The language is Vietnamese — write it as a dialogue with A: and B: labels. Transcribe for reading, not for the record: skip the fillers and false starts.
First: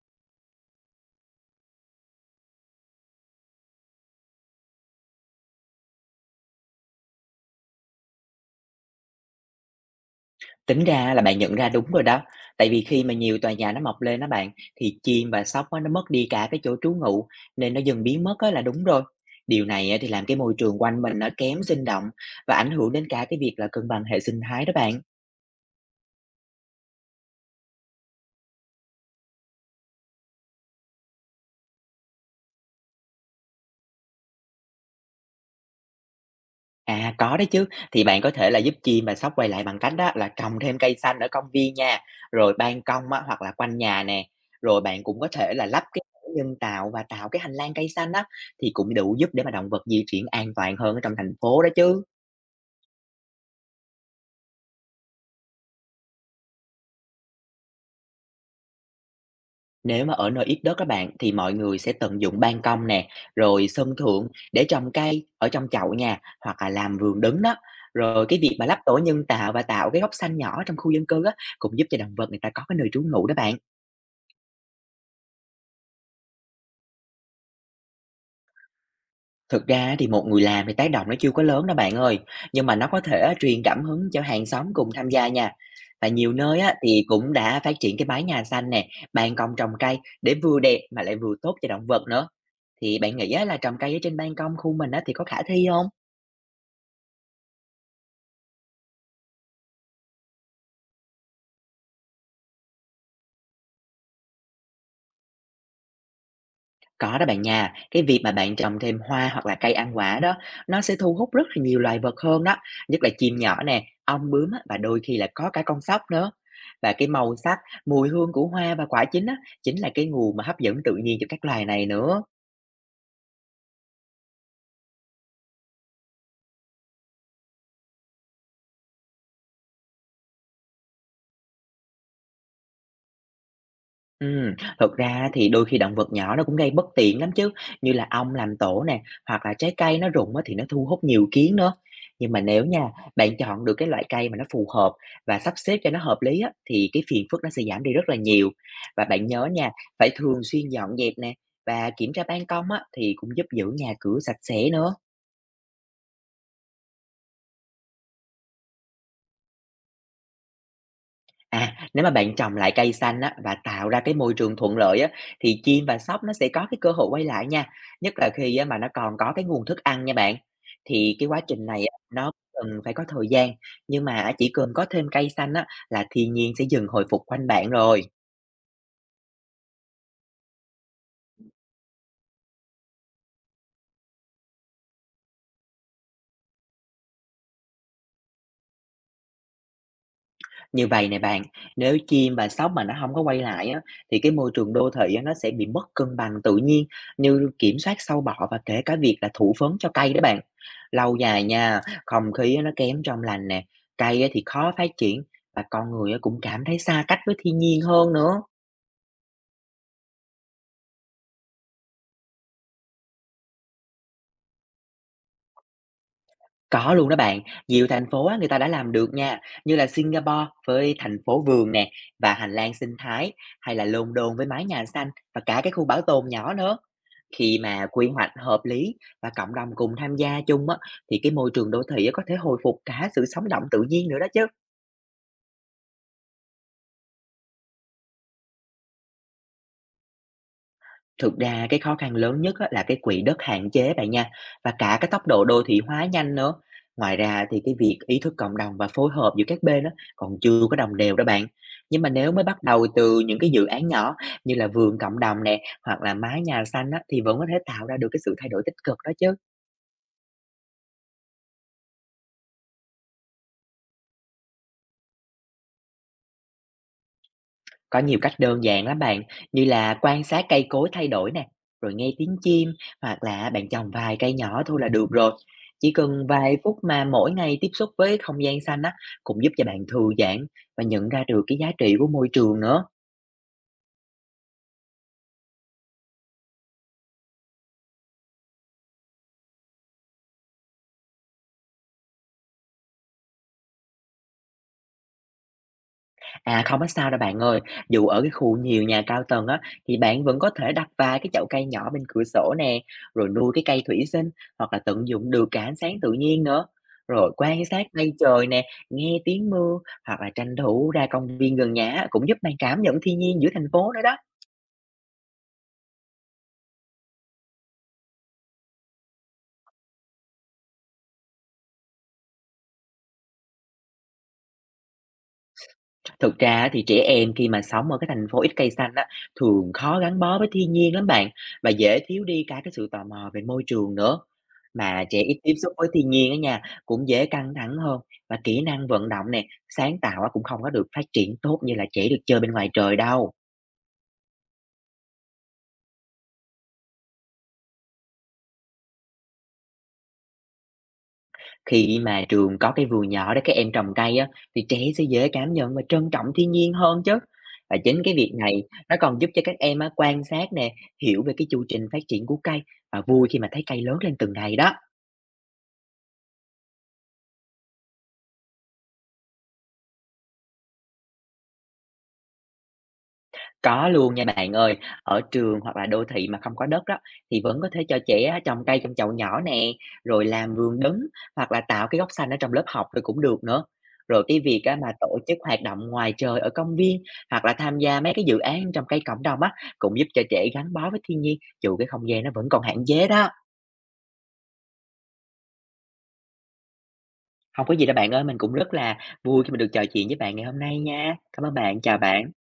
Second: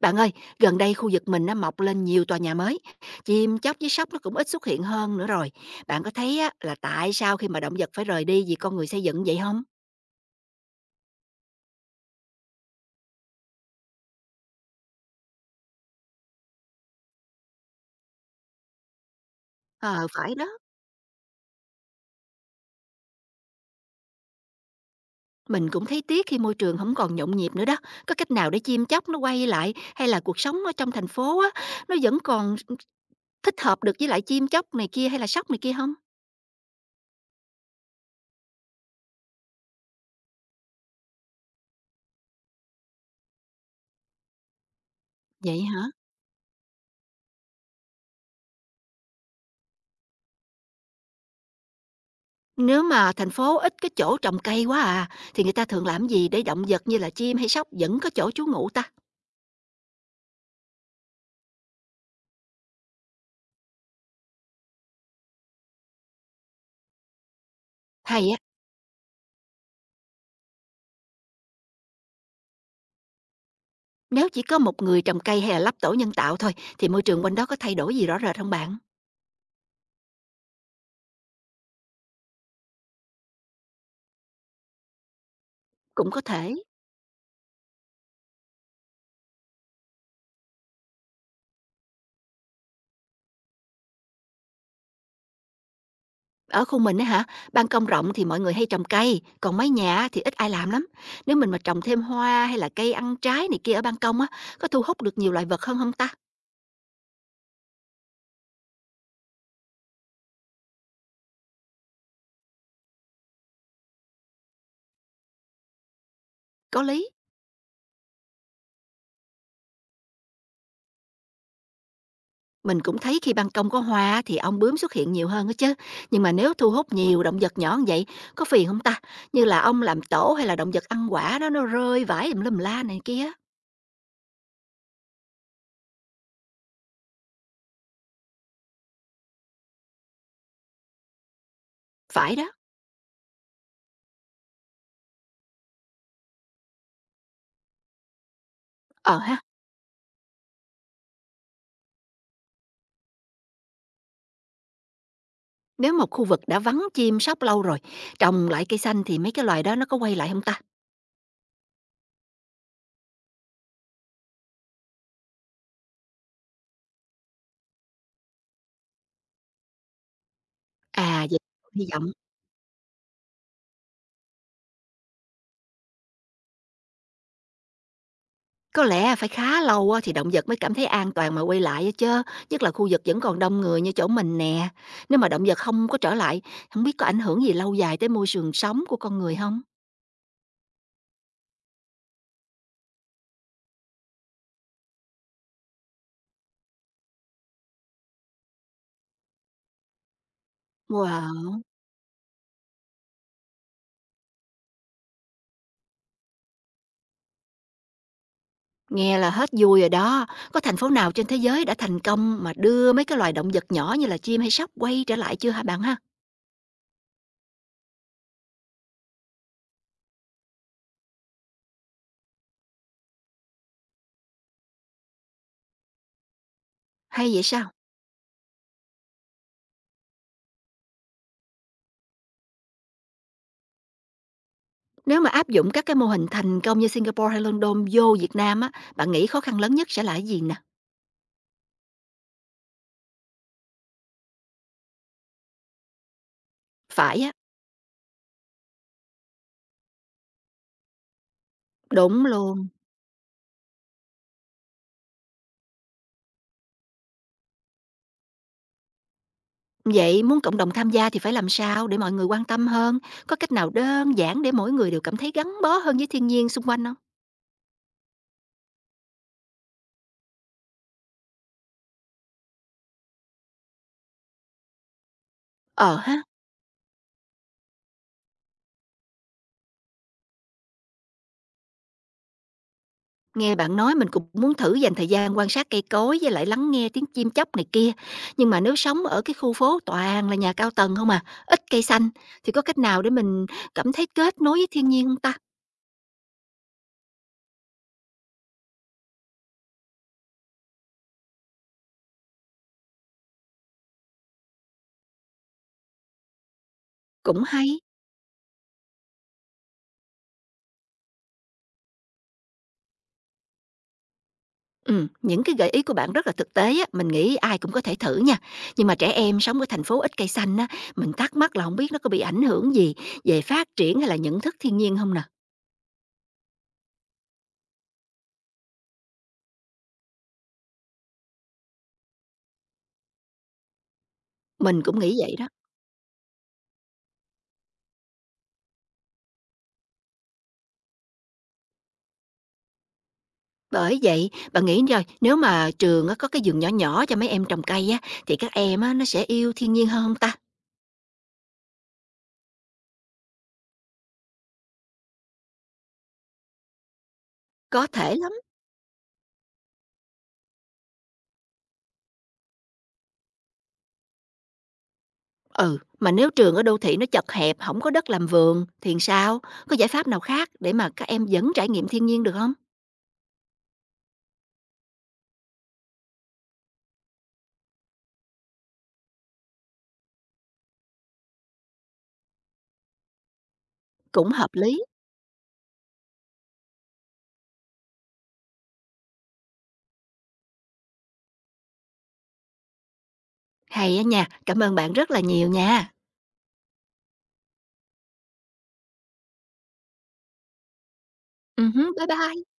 A: Bạn ơi, gần đây khu vực mình nó mọc lên nhiều tòa nhà mới, chim chóc với sóc nó cũng ít xuất hiện hơn nữa rồi. Bạn có thấy á, là tại sao khi mà động vật phải rời đi vì con người xây dựng vậy không?
B: Tính ra là bạn nhận ra đúng rồi đó, tại vì khi mà nhiều tòa nhà nó mọc lên đó bạn, thì chim và sóc á, nó mất đi cả cái chỗ trú ngụ nên nó dần biến mất á là đúng rồi. Điều này á,
A: Ờ,
B: thì làm
A: phải
B: cái
A: đó.
B: môi trường quanh mình nó kém sinh động và ảnh hưởng đến cả cái việc là cân bằng hệ sinh thái đó bạn.
A: Mình cũng thấy tiếc khi môi trường không còn nhộn nhịp nữa đó. Có cách nào để chim chóc nó quay lại, hay là cuộc sống ở trong thành phố á, nó vẫn còn thích hợp được với lại chim chóc này kia hay là sóc này kia không?
B: À có đấy chứ, thì bạn có thể là giúp chim và sóc quay lại bằng cách đó là trồng thêm cây xanh ở công viên nha, rồi ban công á, hoặc là quanh nhà nè, rồi bạn cũng có thể
A: Vậy
B: là
A: hả?
B: lắp cái rãnh nhân tạo và tạo cái hành lang cây xanh á, thì cũng đủ giúp để mà động vật di chuyển an toàn hơn ở trong thành phố đó chứ.
A: Nếu mà thành phố ít cái chỗ trồng cây quá à, thì người ta thường làm gì để động vật như là chim hay sóc vẫn có chỗ trú ngụ ta?
B: Nếu mà ở nơi ít đất các bạn, thì mọi người sẽ tận dụng ban công nè, rồi sân thượng để trồng cây ở trong chậu nhà hoặc là làm vườn đứng đó. Rồi
A: Hay á.
B: cái việc mà lắp tổ nhân tạo và tạo cái góc xanh nhỏ trong khu dân cư á, cũng giúp cho động vật người ta có cái nơi trú ngụ đó bạn.
A: Nếu chỉ có một người trồng cây hay là lắp tổ nhân tạo thôi thì môi trường quanh đó có thay đổi gì rõ rệt không bạn?
B: Thực ra thì một người làm thì tác động nó chưa có lớn đó bạn ơi, nhưng mà nó có thể truyền cảm hứng cho hàng xóm cùng tham gia nha. Và
A: Cũng có
B: nhiều
A: thể.
B: nơi á, thì cũng đã phát triển cái mái nhà xanh nè, ban công trồng cây để vừa đẹp mà lại vừa tốt cho động vật nữa. Thì bạn nghĩ á là trồng cây ở trên ban công khu mình á thì có khả thi không?
A: Ở khu mình á hả, ban công rộng thì mọi người hay trồng cây, còn mái nhà á thì ít ai làm lắm. Nếu mình mà trồng thêm hoa hay là cây ăn trái này kia ở ban công á, có thu hút được nhiều loài vật hơn không ta?
B: Có đó bạn nha, cái việc mà bạn trồng thêm hoa hoặc là cây ăn quả đó, nó sẽ thu hút rất là nhiều loài vật hơn đó, nhất là chim nhỏ nè, ong bướm á, và đôi khi là có cả con sóc nữa.
A: Có
B: Và
A: lý.
B: cái màu sắc, mùi hương của hoa và quả chín á, chính là cái nguồn mà hấp dẫn tự nhiên cho các loài này nữa.
A: Mình cũng thấy khi ban công có hoa á thì ong bướm xuất hiện nhiều hơn á chứ. Nhưng mà nếu thu hút nhiều động vật nhỏ như vậy, có phiền không ta? Như là ong làm tổ hay là động vật ăn quả đó nó rơi vãi tùm lum la này kia.
B: Ừm, thực ra thì đôi khi động vật nhỏ nó cũng gây bất tiện lắm chứ, như là ong làm tổ nè, hoặc là trái cây nó rụng á thì nó thu hút nhiều kiến nữa. Nhưng
A: Phải
B: mà
A: đó.
B: nếu nha, bạn chọn được cái loại cây mà nó phù hợp và sắp xếp cho nó hợp lý á, thì cái phiền phức nó sẽ giảm đi rất là nhiều. Và
A: Ờ
B: bạn
A: ha.
B: nhớ nha, phải thường xuyên dọn dẹp nè và kiểm tra ban công á, thì cũng giúp giữ nhà cửa sạch sẽ nữa.
A: Nếu một khu vực đã vắng chim sóc lâu rồi, trồng lại cây xanh thì mấy cái loài đó nó có quay lại không ta?
B: À, nếu mà bạn trồng lại cây xanh á, và tạo ra cái môi trường thuận lợi á, thì chim và sóc nó sẽ có cái cơ hội quay lại nha, nhất là khi á, mà nó còn có cái nguồn thức ăn nha bạn. Thì
A: À,
B: cái
A: vậy
B: quá trình
A: hy
B: này á,
A: vọng
B: nó cần phải có thời gian, nhưng mà chỉ cần có thêm cây xanh á, là thiên nhiên sẽ dần hồi phục quanh bạn rồi.
A: có lẽ phải khá lâu á thì động vật mới cảm thấy an toàn mà quay lại á chớ, nhất là khu vực vẫn còn đông người như chỗ mình nè. Nếu mà động vật không có trở lại, không biết có ảnh hưởng gì lâu dài tới môi trường sống của con người không.
B: Như vậy này bạn, nếu chim và sóc mà nó không có quay lại á, thì cái môi trường đô thị á, nó sẽ bị mất cân bằng tự nhiên như kiểm soát sâu bọ và kể cả việc là thụ phấn cho cây đó bạn. Lâu dài
A: Wow!
B: nha, không khí á, nó kém trong lành nè, cây á, thì khó phát triển và con người á, cũng cảm thấy xa cách với thiên nhiên hơn nữa.
A: Nghe là hết vui rồi đó. Có thành phố nào trên thế giới đã thành công mà đưa mấy cái loài động vật nhỏ như là chim hay sóc quay trở lại chưa hả bạn ha?
B: Có luôn đó bạn, nhiều thành phố á, người ta đã làm được nha, như là Singapore với thành phố vườn nè và hành lang sinh thái, hay là London với mái nhà xanh và cả cái khu bảo tồn nhỏ nữa.
A: Hay vậy
B: Khi
A: sao?
B: mà quy hoạch hợp lý và cộng đồng cùng tham gia chung á, thì cái môi trường đô thị á có thể hồi phục cả sự sống động tự nhiên nữa đó chứ.
A: Nếu mà áp dụng các cái mô hình thành công như Singapore hay London vô Việt Nam á, bạn nghĩ khó khăn lớn nhất sẽ là cái gì nè?
B: Thực ra cái khó khăn lớn nhất á, là cái quỹ đất hạn chế bạn nha và cả cái tốc độ đô thị hóa nhanh nữa. Ngoài
A: Phải á,
B: ra thì cái việc ý thức cộng đồng và phối hợp giữa các bên á, còn chưa có đồng đều đó bạn. Nhưng mà
A: đúng
B: nếu mới bắt
A: luôn.
B: đầu từ những cái dự án nhỏ như là vườn cộng đồng nè hoặc là mái nhà xanh á, thì vẫn có thể tạo ra được cái sự thay đổi tích cực đó chứ.
A: Vậy muốn cộng đồng tham gia thì phải làm sao để mọi người quan tâm hơn? Có cách nào đơn giản để mỗi người đều cảm thấy gắn bó hơn với thiên nhiên xung quanh không?
B: Có nhiều cách đơn giản lắm bạn, như là quan sát cây cối thay đổi nè, rồi nghe tiếng chim hoặc là bạn trồng vài cây nhỏ thôi là được rồi. Chỉ
A: Ờ ha,
B: cần vài phút mà mỗi ngày tiếp xúc với không gian xanh á cũng giúp cho bạn thư giãn và nhận ra được cái giá trị của môi trường nữa.
A: nghe bạn nói mình cũng muốn thử dành thời gian quan sát cây cối với lại lắng nghe tiếng chim chóc này kia. Nhưng mà nếu sống ở cái khu phố toàn là nhà cao tầng không à, ít cây xanh thì có cách nào để mình cảm thấy kết nối với thiên nhiên không ta?
B: À, không có sao đâu bạn ơi. Dù ở cái khu nhiều nhà cao tầng á, thì bạn vẫn có thể đặt vài cái chậu cây nhỏ bên cửa sổ nè, rồi nuôi cái cây thủy sinh hoặc là tận dụng được cả ánh sáng tự nhiên nữa. Rồi
A: Cũng
B: quan
A: hay.
B: sát mây trời nè, nghe tiếng mưa hoặc là tranh thủ ra công viên gần nhà á, cũng giúp bạn cảm nhận thiên nhiên giữa thành phố nữa đó.
A: Những cái gợi ý của bạn rất là thực tế á, mình nghĩ ai cũng có thể thử nha. Nhưng mà trẻ em sống ở thành phố ít cây xanh á, mình thắc mắc là không biết nó có bị ảnh hưởng gì về phát triển hay là nhận thức thiên nhiên không nè?
B: Thực ra thì trẻ em khi mà sống ở cái thành phố ít cây xanh á, thường khó gắn bó với thiên nhiên lắm bạn và dễ thiếu đi cả cái sự tò mò về môi trường nữa.
A: Mình cũng
B: Mà
A: nghĩ
B: trẻ
A: vậy
B: ít
A: đó.
B: tiếp xúc với thiên nhiên á nha, cũng dễ căng thẳng hơn và kỹ năng vận động nè, sáng tạo á cũng không có được phát triển tốt như là trẻ được chơi bên ngoài trời đâu.
A: Bởi vậy, bạn nghĩ rồi, nếu mà trường á có cái vườn nhỏ nhỏ cho mấy em trồng cây á, thì các em á nó sẽ yêu thiên nhiên hơn hông ta?
B: Khi mà trường có cái vườn nhỏ để các em trồng cây á, thì trẻ sẽ dễ cảm nhận và trân trọng thiên nhiên hơn chứ. Và
A: Có
B: chính
A: thể
B: cái
A: lắm.
B: việc này nó còn giúp cho các em á, quan sát nè, hiểu về cái chu trình phát triển của cây và vui khi mà thấy cây lớn lên từng ngày đó.
A: Ừ, mà nếu trường ở đô thị nó chật hẹp, không có đất làm vườn thì sao? Có giải pháp nào khác để mà các em vẫn trải nghiệm thiên nhiên được không?
B: Có luôn nha bạn ơi, ở trường hoặc là đô thị mà không có đất đó, thì vẫn có thể cho trẻ á, trồng cây trong chậu nhỏ nè, rồi làm vườn đứng hoặc là tạo cái góc xanh ở trong lớp học rồi cũng được nữa. Rồi
A: Cũng
B: cái
A: hợp
B: việc á,
A: lý.
B: mà tổ chức hoạt động ngoài trời ở công viên hoặc là tham gia mấy cái dự án trồng cây cộng đồng á, cũng giúp cho trẻ gắn bó với thiên nhiên, dù cái không gian nó vẫn còn hạn chế đó.
A: Hay á nha, cảm ơn bạn rất là nhiều nha.
B: Không có gì đâu bạn ơi, mình cũng rất là vui khi mình được trò chuyện với bạn ngày hôm nay nha. Cảm ơn bạn,
A: Hứm,
B: chào
A: bye
B: bạn.
A: bye.